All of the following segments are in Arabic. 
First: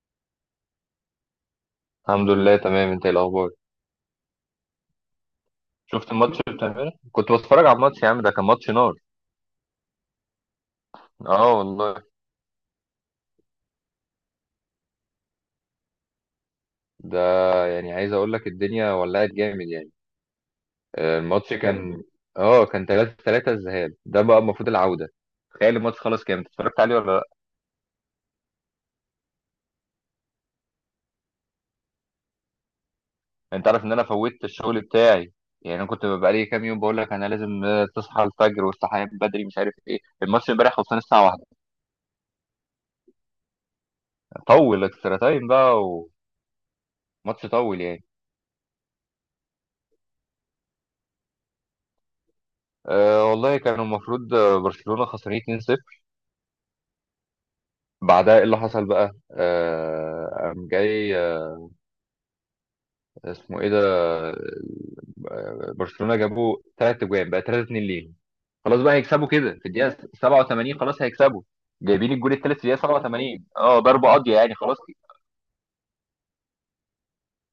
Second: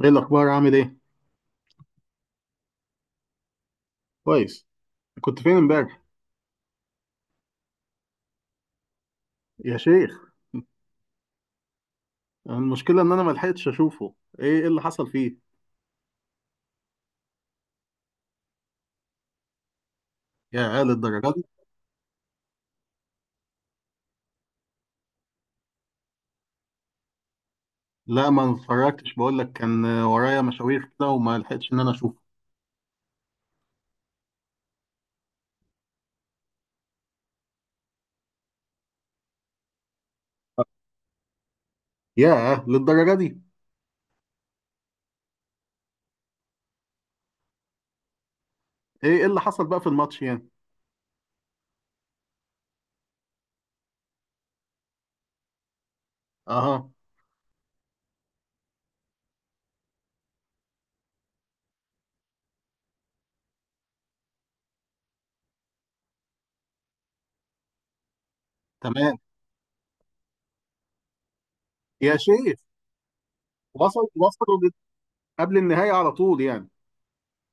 ايه الاخبار؟ عامل ايه؟ الحمد لله تمام، انت ايه الاخبار؟ كويس. كنت فين امبارح؟ شفت الماتش بتاع امبارح؟ كنت بتفرج على الماتش يا عم، ده كان ماتش نار. يا شيخ. اه والله. المشكله ان انا ما لحقتش اشوفه. ايه اللي حصل فيه؟ ده يعني عايز اقول لك الدنيا ولعت جامد يعني. يا قال الدرجه دي؟ الماتش كان 3-3، الذهاب ده بقى، المفروض العودة. تخيل الماتش خلاص. كام، انت اتفرجت عليه ولا لا؟ لا، ما اتفرجتش، بقول لك كان ورايا مشاوير كده وما لحقتش ان انا اشوفه. انت عارف ان انا فوتت الشغل بتاعي. يعني انا كنت بقى لي كام يوم بقول لك انا لازم، تصحى الفجر والصحيان بدري مش عارف ايه، الماتش امبارح خلصان الساعة واحدة. يا للدرجه دي. طول اكسترا تايم بقى. وماتش طول يعني. ايه اللي حصل بقى في الماتش يعني؟ أه والله كانوا المفروض، برشلونة خسرانين 2-0. اها، بعدها ايه اللي حصل بقى؟ قام جاي اسمه ايه ده؟ برشلونة جابوا ثلاث اجوان، بقى 3-2 ليهم. خلاص بقى تمام. هيكسبوا كده، في الدقيقة 87 خلاص هيكسبوا. جايبين يا الجول شيخ. الثالث في الدقيقة 87، وصل ضربة قاضية يعني وصلوا لل- خلاص. قبل النهايه على طول يعني.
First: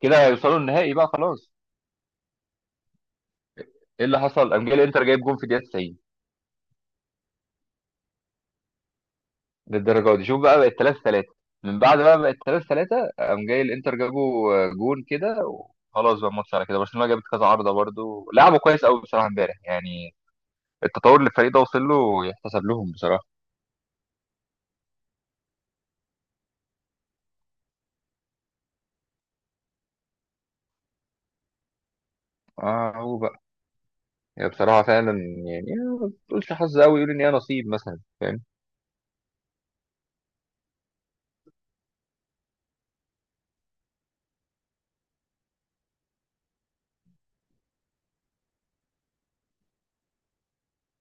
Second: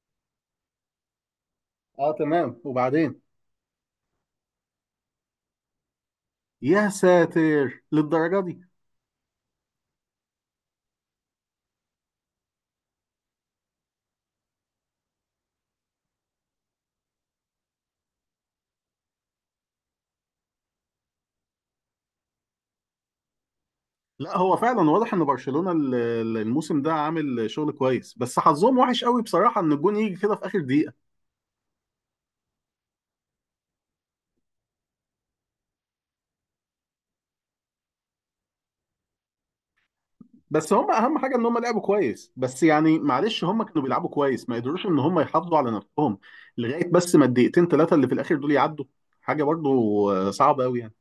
كده هيوصلوا النهائي بقى خلاص. اه، تمام، وبعدين؟ ايه اللي حصل؟ قام جاي الانتر جايب جون في الدقيقة 90 يا ساتر للدرجه دي. للدرجة دي. شوف بقى، بقت 3-3. من بعد بقى بقت 3 3، قام جاي الانتر جابوا جون كده. خلاص بقى، الماتش على كده. برشلونه جابت كذا عارضه، برضو لعبوا كويس قوي بصراحه امبارح يعني. التطور اللي الفريق ده وصل له يحتسب لهم بصراحه. لا، هو فعلا واضح ان برشلونة الموسم ده عامل شغل كويس، بس حظهم وحش قوي بصراحة، ان الجون يجي كده في اخر دقيقة. اه، هو بقى. يعني بصراحه فعلا. يعني، ما تقولش حظ قوي، يقول ان هي نصيب مثلا. فاهم؟ بس هم اهم حاجة ان هم لعبوا كويس، بس يعني معلش، هم كانوا بيلعبوا كويس ما قدروش ان هم يحافظوا على نفسهم لغاية بس ما الدقيقتين ثلاثة اللي في الاخر دول يعدوا. حاجة برضو صعبة قوي يعني.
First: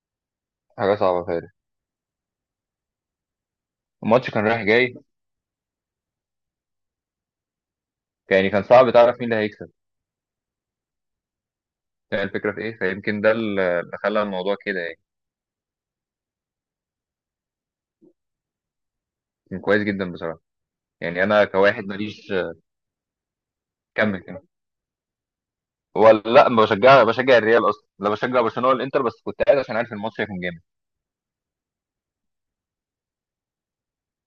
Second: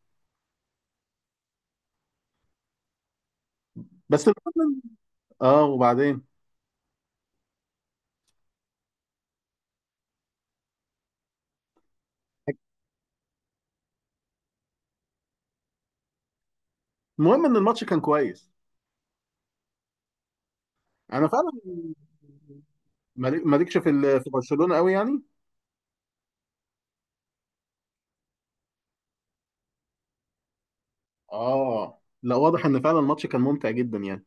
حاجه صعبه فعلا. بس الماتش كان رايح المهم إن- جاي. اه، وبعدين. يعني كان صعب تعرف مين اللي هيكسب. فاهم الفكره في ايه؟ فيمكن ده اللي خلى الموضوع كده يعني. المهم ان الماتش كان كويس. كان كويس جدا بصراحه. يعني انا انا فعلا كواحد ماليش. مالكش كمل في كمل. برشلونة قوي يعني. ولا لا، ما بشجع الريال اصلا، لا بشجع برشلونه ولا الانتر، بس كنت قاعد عشان عارف الماتش هيكون جامد. اه، لا، واضح ان فعلا الماتش كان ممتع جدا يعني.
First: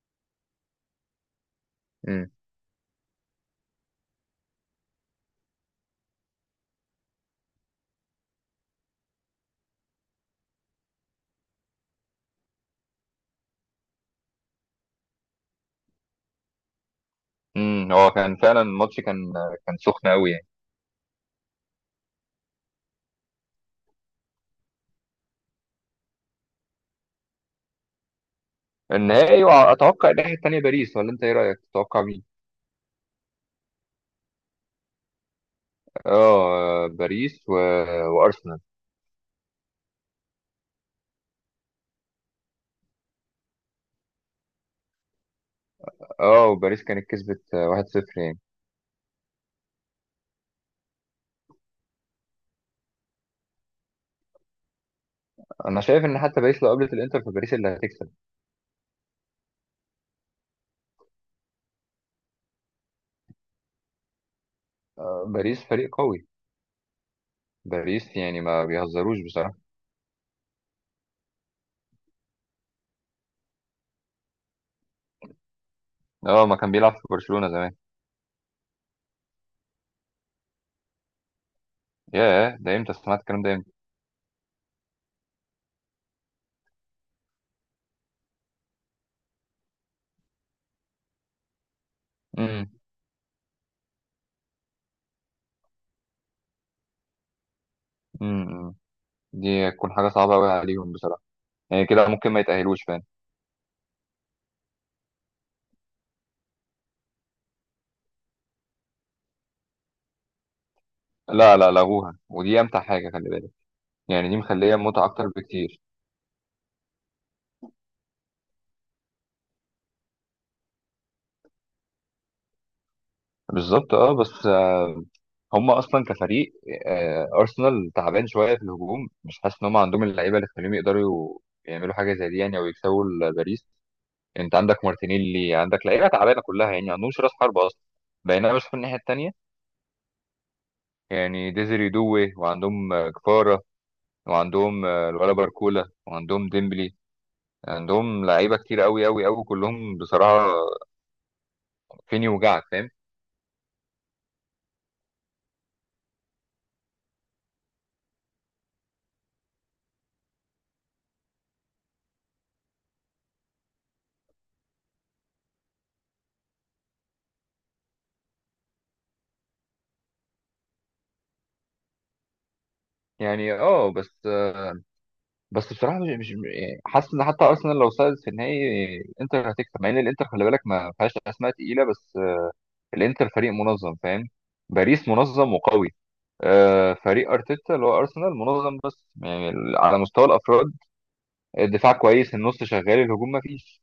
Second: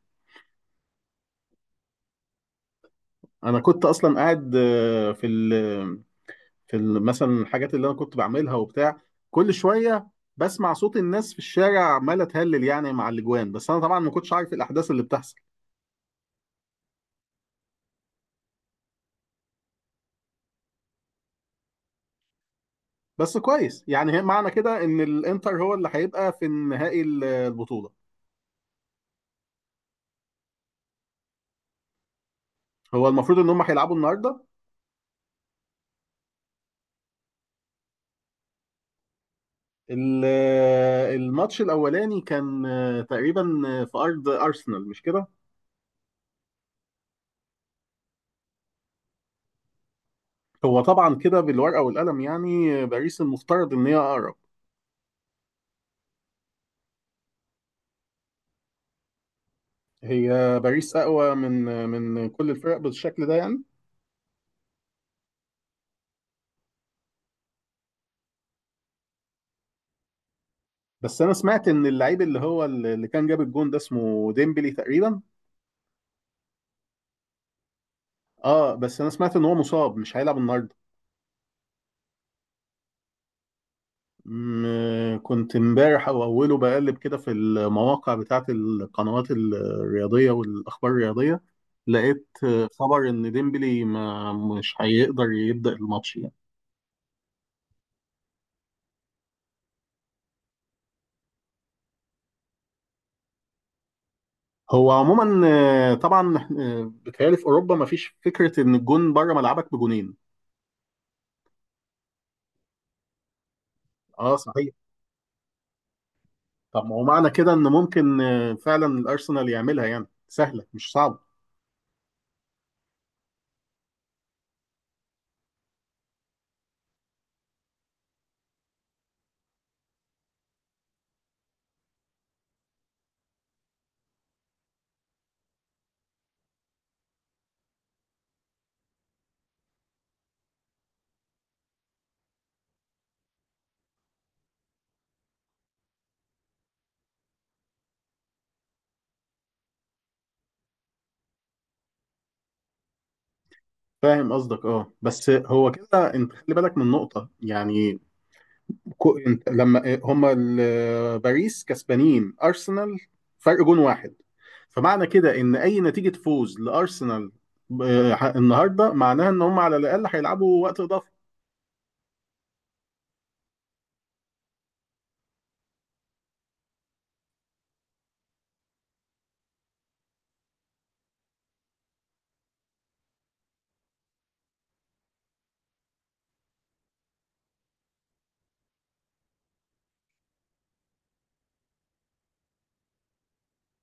امم. انا كنت اصلا قاعد في ال مثلا الحاجات اللي انا كنت بعملها وبتاع، كل شويه بسمع صوت الناس في الشارع عماله تهلل يعني مع الاجوان، بس انا طبعا ما كنتش عارف إيه الاحداث اللي بتحصل. هو كان فعلا، الماتش كان سخن قوي يعني. بس كويس يعني، هي معنى كده ان الانتر هو اللي هيبقى في النهائي، البطوله. النهائي، واتوقع الناحيه الثانيه باريس، ولا انت ايه رايك؟ تتوقع مين؟ هو المفروض ان هم هيلعبوا النهارده. اه، باريس وارسنال. ال- الماتش الاولاني كان تقريبا في ارض ارسنال، مش كده؟ اه، وباريس كانت كسبت، 1-0 يعني. هو طبعا كده بالورقه والقلم يعني، باريس المفترض ان هي اقرب. انا شايف ان حتى باريس لو قابلت الانتر، فباريس اللي هتكسب. هي باريس اقوى من كل الفرق بالشكل ده يعني. باريس فريق قوي. باريس يعني ما بيهزروش بصراحه. بس انا سمعت ان اللعيب اللي هو اللي كان جاب الجون ده اسمه ديمبلي تقريبا. اه، ما كان بيلعب في برشلونه زمان. اه، بس انا سمعت ان هو مصاب مش هيلعب النهارده. ياه، ده امتى سمعت الكلام ده؟ امتى؟ كنت امبارح او اوله بقلب كده في المواقع بتاعت القنوات الرياضيه والاخبار الرياضيه، لقيت امم، خبر ان ديمبلي ما مش هيقدر يبدا الماتش يعني. امم، دي تكون حاجه صعبه قوي عليهم بصراحه. يعني كده ممكن ما يتاهلوش فعلا. هو عموما طبعا بيتهيألي في اوروبا ما فيش فكره ان الجون بره ملعبك بجونين. لا، لا لغوها، ودي امتع حاجه، خلي بالك. يعني اه، دي صحيح. مخليه متعه اكتر بكتير. طب ما هو معنى كده ان ممكن فعلا الارسنال يعملها يعني، سهله مش صعبه. بالظبط، اه، بس هم اصلا كفريق، ارسنال تعبان شويه في الهجوم، مش حاسس ان هم عندهم اللعيبه اللي تخليهم يقدروا يعملوا حاجه زي دي يعني، او يكسبوا باريس. انت عندك مارتينيلي، عندك لعيبه تعبانه كلها يعني، ما عندهمش راس حرب اصلا. بينما بشوف الناحيه التانيه، يعني ديزري دوي، وعندهم كفاره، وعندهم الولا باركولا، وعندهم ديمبلي. عندهم لعيبه كتير قوي قوي قوي كلهم بصراحه. فين يوجعك؟ فاهم؟ فاهم قصدك، اه، بس هو كده، انت خلي بالك من نقطه يعني. كو انت لما آه، هما ال- آه، باريس كسبانين ارسنال فرق جون واحد، فمعنى كده ان اي نتيجه فوز لارسنال النهارده معناها ان هم على الاقل هيلعبوا وقت اضافي. يعني اه، بس بصراحه، مش يعني حاسس ان حتى ارسنال لو صعدت في النهائي الانتر هتكسب، مع ان الانتر خلي بالك ما فيهاش اسماء تقيله، بس الانتر فريق منظم، فاهم؟ باريس منظم وقوي. فريق ارتيتا اللي هو ارسنال منظم، بس يعني على مستوى الافراد، الدفاع كويس، النص شغال، الهجوم ما فيش.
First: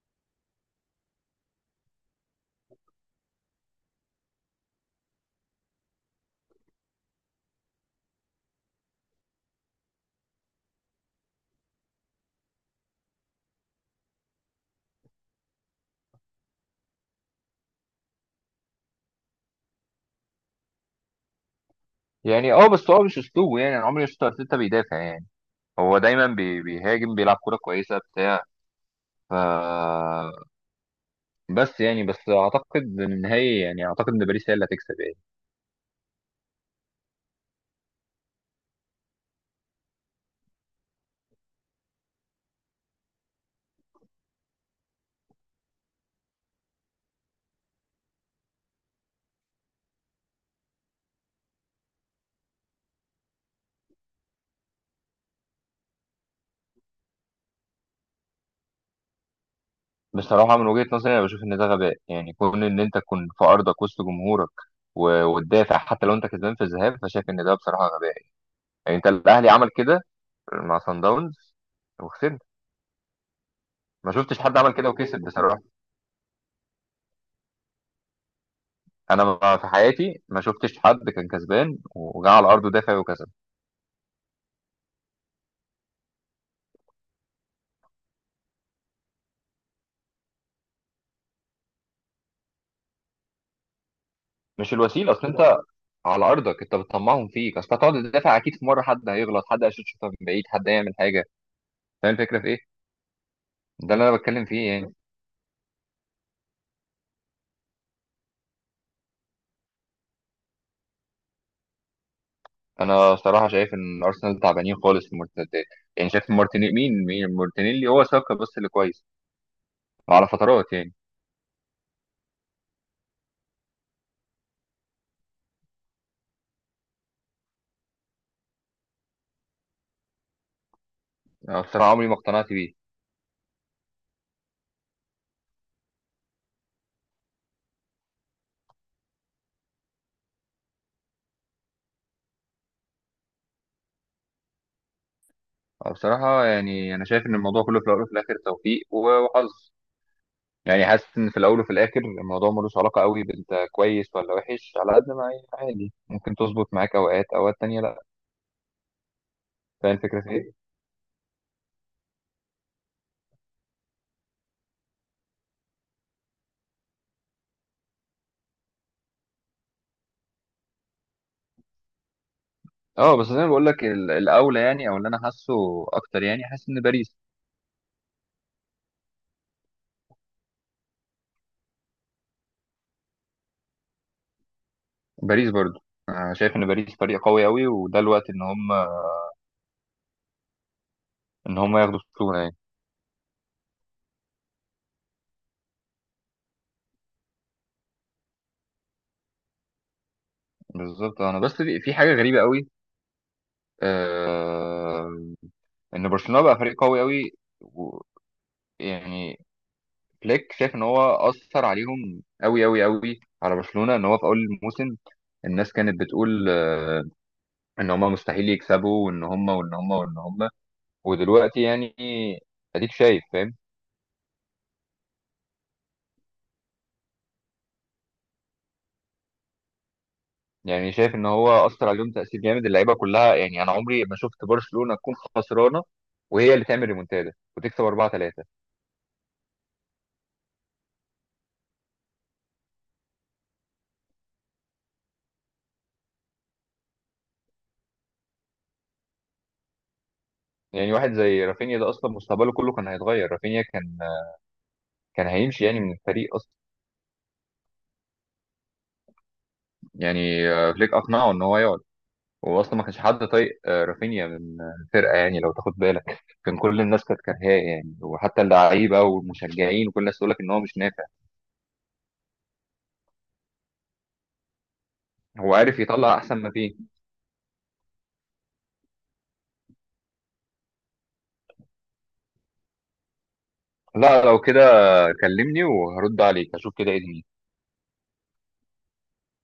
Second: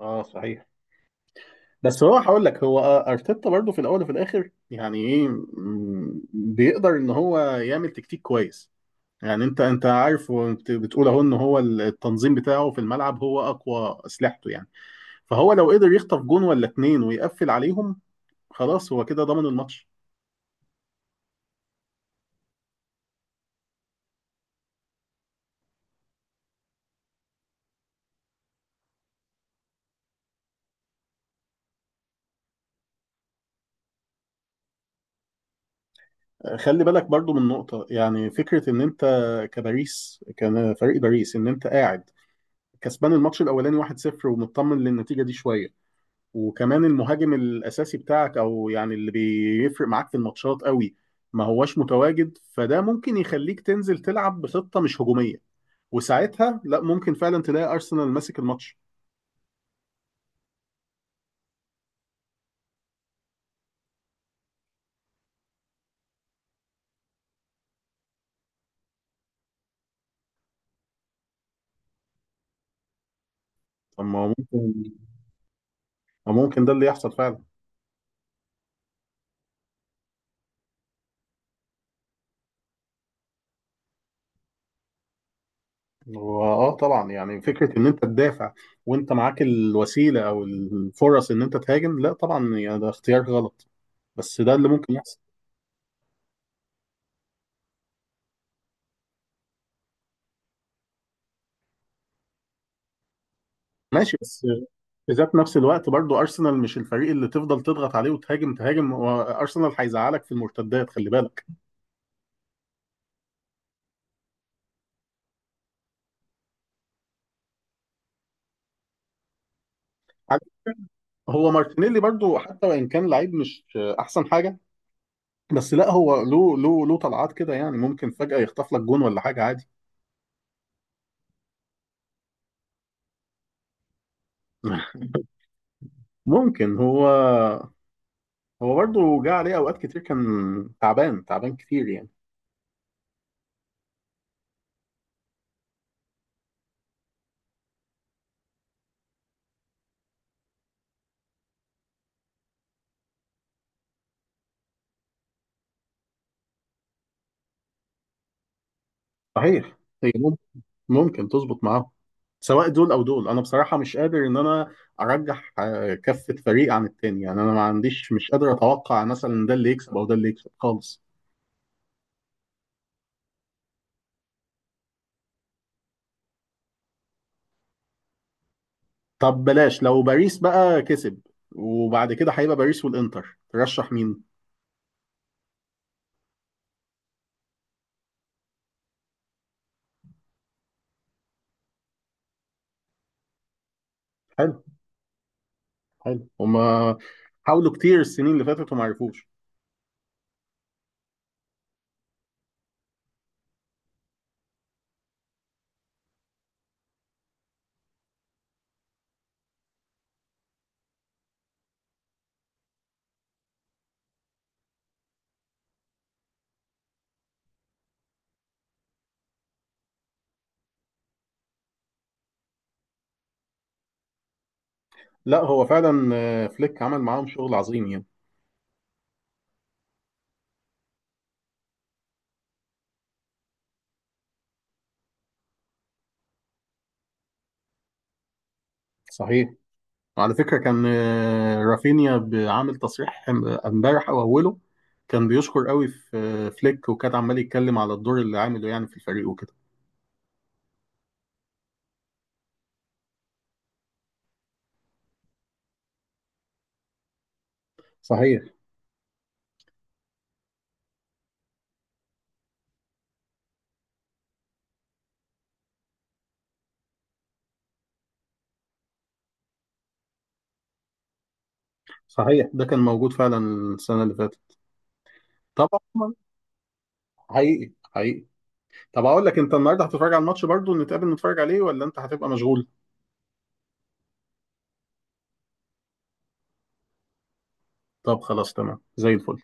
اه، صحيح. بس هو هقول لك، هو ارتيتا برضو في الاول وفي الاخر يعني ايه، بيقدر ان هو يعمل تكتيك كويس. يعني انت عارف وانت بتقول اهو، ان هو التنظيم بتاعه في الملعب هو اقوى اسلحته يعني. فهو لو قدر يخطف جون ولا اتنين ويقفل عليهم، خلاص هو كده ضمن الماتش. يعني اه، بس هو مش اسلوبه. يعني انا عمري ما شفت ارتيتا بيدافع يعني. هو دايما بيهاجم، بيلعب كوره كويسه بتاع. ف بس يعني، بس اعتقد ان النهائي، يعني اعتقد ان باريس هي اللي هتكسب يعني. خلي بالك برضو من نقطة، يعني فكرة ان انت كباريس، كان فريق باريس ان انت قاعد كسبان الماتش الاولاني 1-0 ومطمن للنتيجة دي شوية، وكمان المهاجم الاساسي بتاعك او يعني اللي بيفرق معاك في الماتشات قوي ما هواش متواجد، فده ممكن يخليك تنزل تلعب بخطة مش هجومية، وساعتها لا، ممكن فعلا تلاقي ارسنال ماسك الماتش. بصراحة من وجهة نظري، أنا بشوف إن ده غباء، يعني كون إن أنت تكون في أرضك وسط جمهورك وتدافع، حتى لو أنت كسبان في الذهاب، فشايف إن ده بصراحة غباء. يعني أنت، الأهلي عمل كده مع صن داونز، وخسرنا. طب ما ما هو شفتش حد عمل كده ممكن، وكسب بصراحة. ما ممكن ده اللي يحصل فعلا. أنا في حياتي ما شفتش حد كان كسبان وجا على أرضه دافع وكسب. واه، طبعا، يعني فكره ان انت تدافع وانت معاك الوسيله او الفرص ان انت تهاجم، لا طبعا يعني ده اختيار غلط، بس ده اللي مش ممكن الوسيلة، يحصل. أصل أنت على أرضك أنت بتطمعهم فيك، أصل هتقعد تدافع أكيد في مرة حد هيغلط، حد هيشوط شوطة من بعيد، حد هيعمل حاجة. فاهم الفكرة في إيه؟ ده اللي ماشي، أنا بتكلم بس فيه يعني. في ذات نفس الوقت برضو ارسنال مش الفريق اللي تفضل تضغط عليه وتهاجم تهاجم، وارسنال هيزعلك في المرتدات خلي بالك. انا صراحه شايف ان ارسنال تعبانين خالص في المرتدات. يعني شايف مارتينيلي، مين مين مارتينيلي، هو ساكا بس اللي كويس على فترات يعني. هو مارتينيلي برضو حتى وان كان لعيب مش احسن حاجه، بس لا، هو له طلعات كده يعني، ممكن فجأة يخطف لك جون ولا حاجة عادي. أنا بصراحه عمري ما اقتنعت بيه. ممكن هو، هو برضه جه عليه أوقات كتير كان تعبان تعبان كتير يعني. أنا بصراحه يعني، انا شايف ان الموضوع كله في الاول وفي الاخر توفيق وحظ. يعني حاسس ان في الاول وفي الاخر الموضوع ملوش علاقه قوي بانت كويس ولا وحش، على قد ما هي عادي ممكن تظبط معاك اوقات، اوقات تانية لا. صحيح. فاهم هي الفكره في مم- ايه؟ ممكن تظبط معاه. سواء دول أو دول، أنا بصراحة مش قادر إن أنا أرجح كفة فريق عن التاني، يعني أنا ما عنديش، مش قادر أتوقع مثلا ده اللي يكسب أو ده اللي يكسب خالص. اه، بس زي ما بقول لك الاولى يعني، او اللي انا حاسه اكتر، يعني حاسس ان باريس. طب بلاش، لو باريس بقى كسب وبعد كده هيبقى باريس والإنتر، ترشح مين؟ باريس برضه. أنا شايف ان باريس فريق قوي قوي، وده الوقت ان هم ياخدوا الشغل يعني. حلو. حلو. هما حاولوا كتير السنين اللي فاتت وما عرفوش. بالظبط، انا بس في حاجه غريبه قوي، آه ان برشلونه بقى فريق قوي قوي، و- يعني فليك شايف ان هو اثر عليهم قوي قوي قوي على برشلونه، ان هو في اول الموسم الناس كانت بتقول، ان هم مستحيل يكسبوا، وان هم. ودلوقتي يعني، اديك شايف؟ فاهم؟ لا، هو فعلا فليك عمل معاهم شغل عظيم يعني. يعني شايف ان هو اثر عليهم تاثير جامد، اللعيبه كلها. يعني انا عمري ما شفت برشلونه تكون خسرانه وهي اللي تعمل ريمونتادا وتكسب 4-3. صحيح. وعلى فكرة كان رافينيا عامل تصريح امبارح او اوله، كان بيشكر قوي في فليك، وكان عمال يتكلم على الدور اللي عامله يعني في الفريق وكده. يعني واحد زي رافينيا ده، اصلا مستقبله كله كان هيتغير. رافينيا كان هيمشي يعني من الفريق اصلا. صحيح. يعني، فليك اقنعه ان هو يقعد. هو اصلا ما كانش حد طايق رافينيا من الفرقه يعني لو تاخد بالك. كان كل الناس كانت كارهاه يعني، وحتى اللعيبه والمشجعين وكل الناس تقول لك ان هو مش نافع. صحيح، ده كان موجود فعلا السنة اللي فاتت. هو عارف طبعا. يطلع احسن ما فيه. حقيقي حقيقي. طب اقول لك، انت النهارده هتتفرج على الماتش برضو؟ نتقابل نتفرج عليه ولا انت هتبقى مشغول؟ لا، لو كده كلمني وهرد عليك، اشوف كده ايه دنيتي. طب خلاص، تمام زي الفل.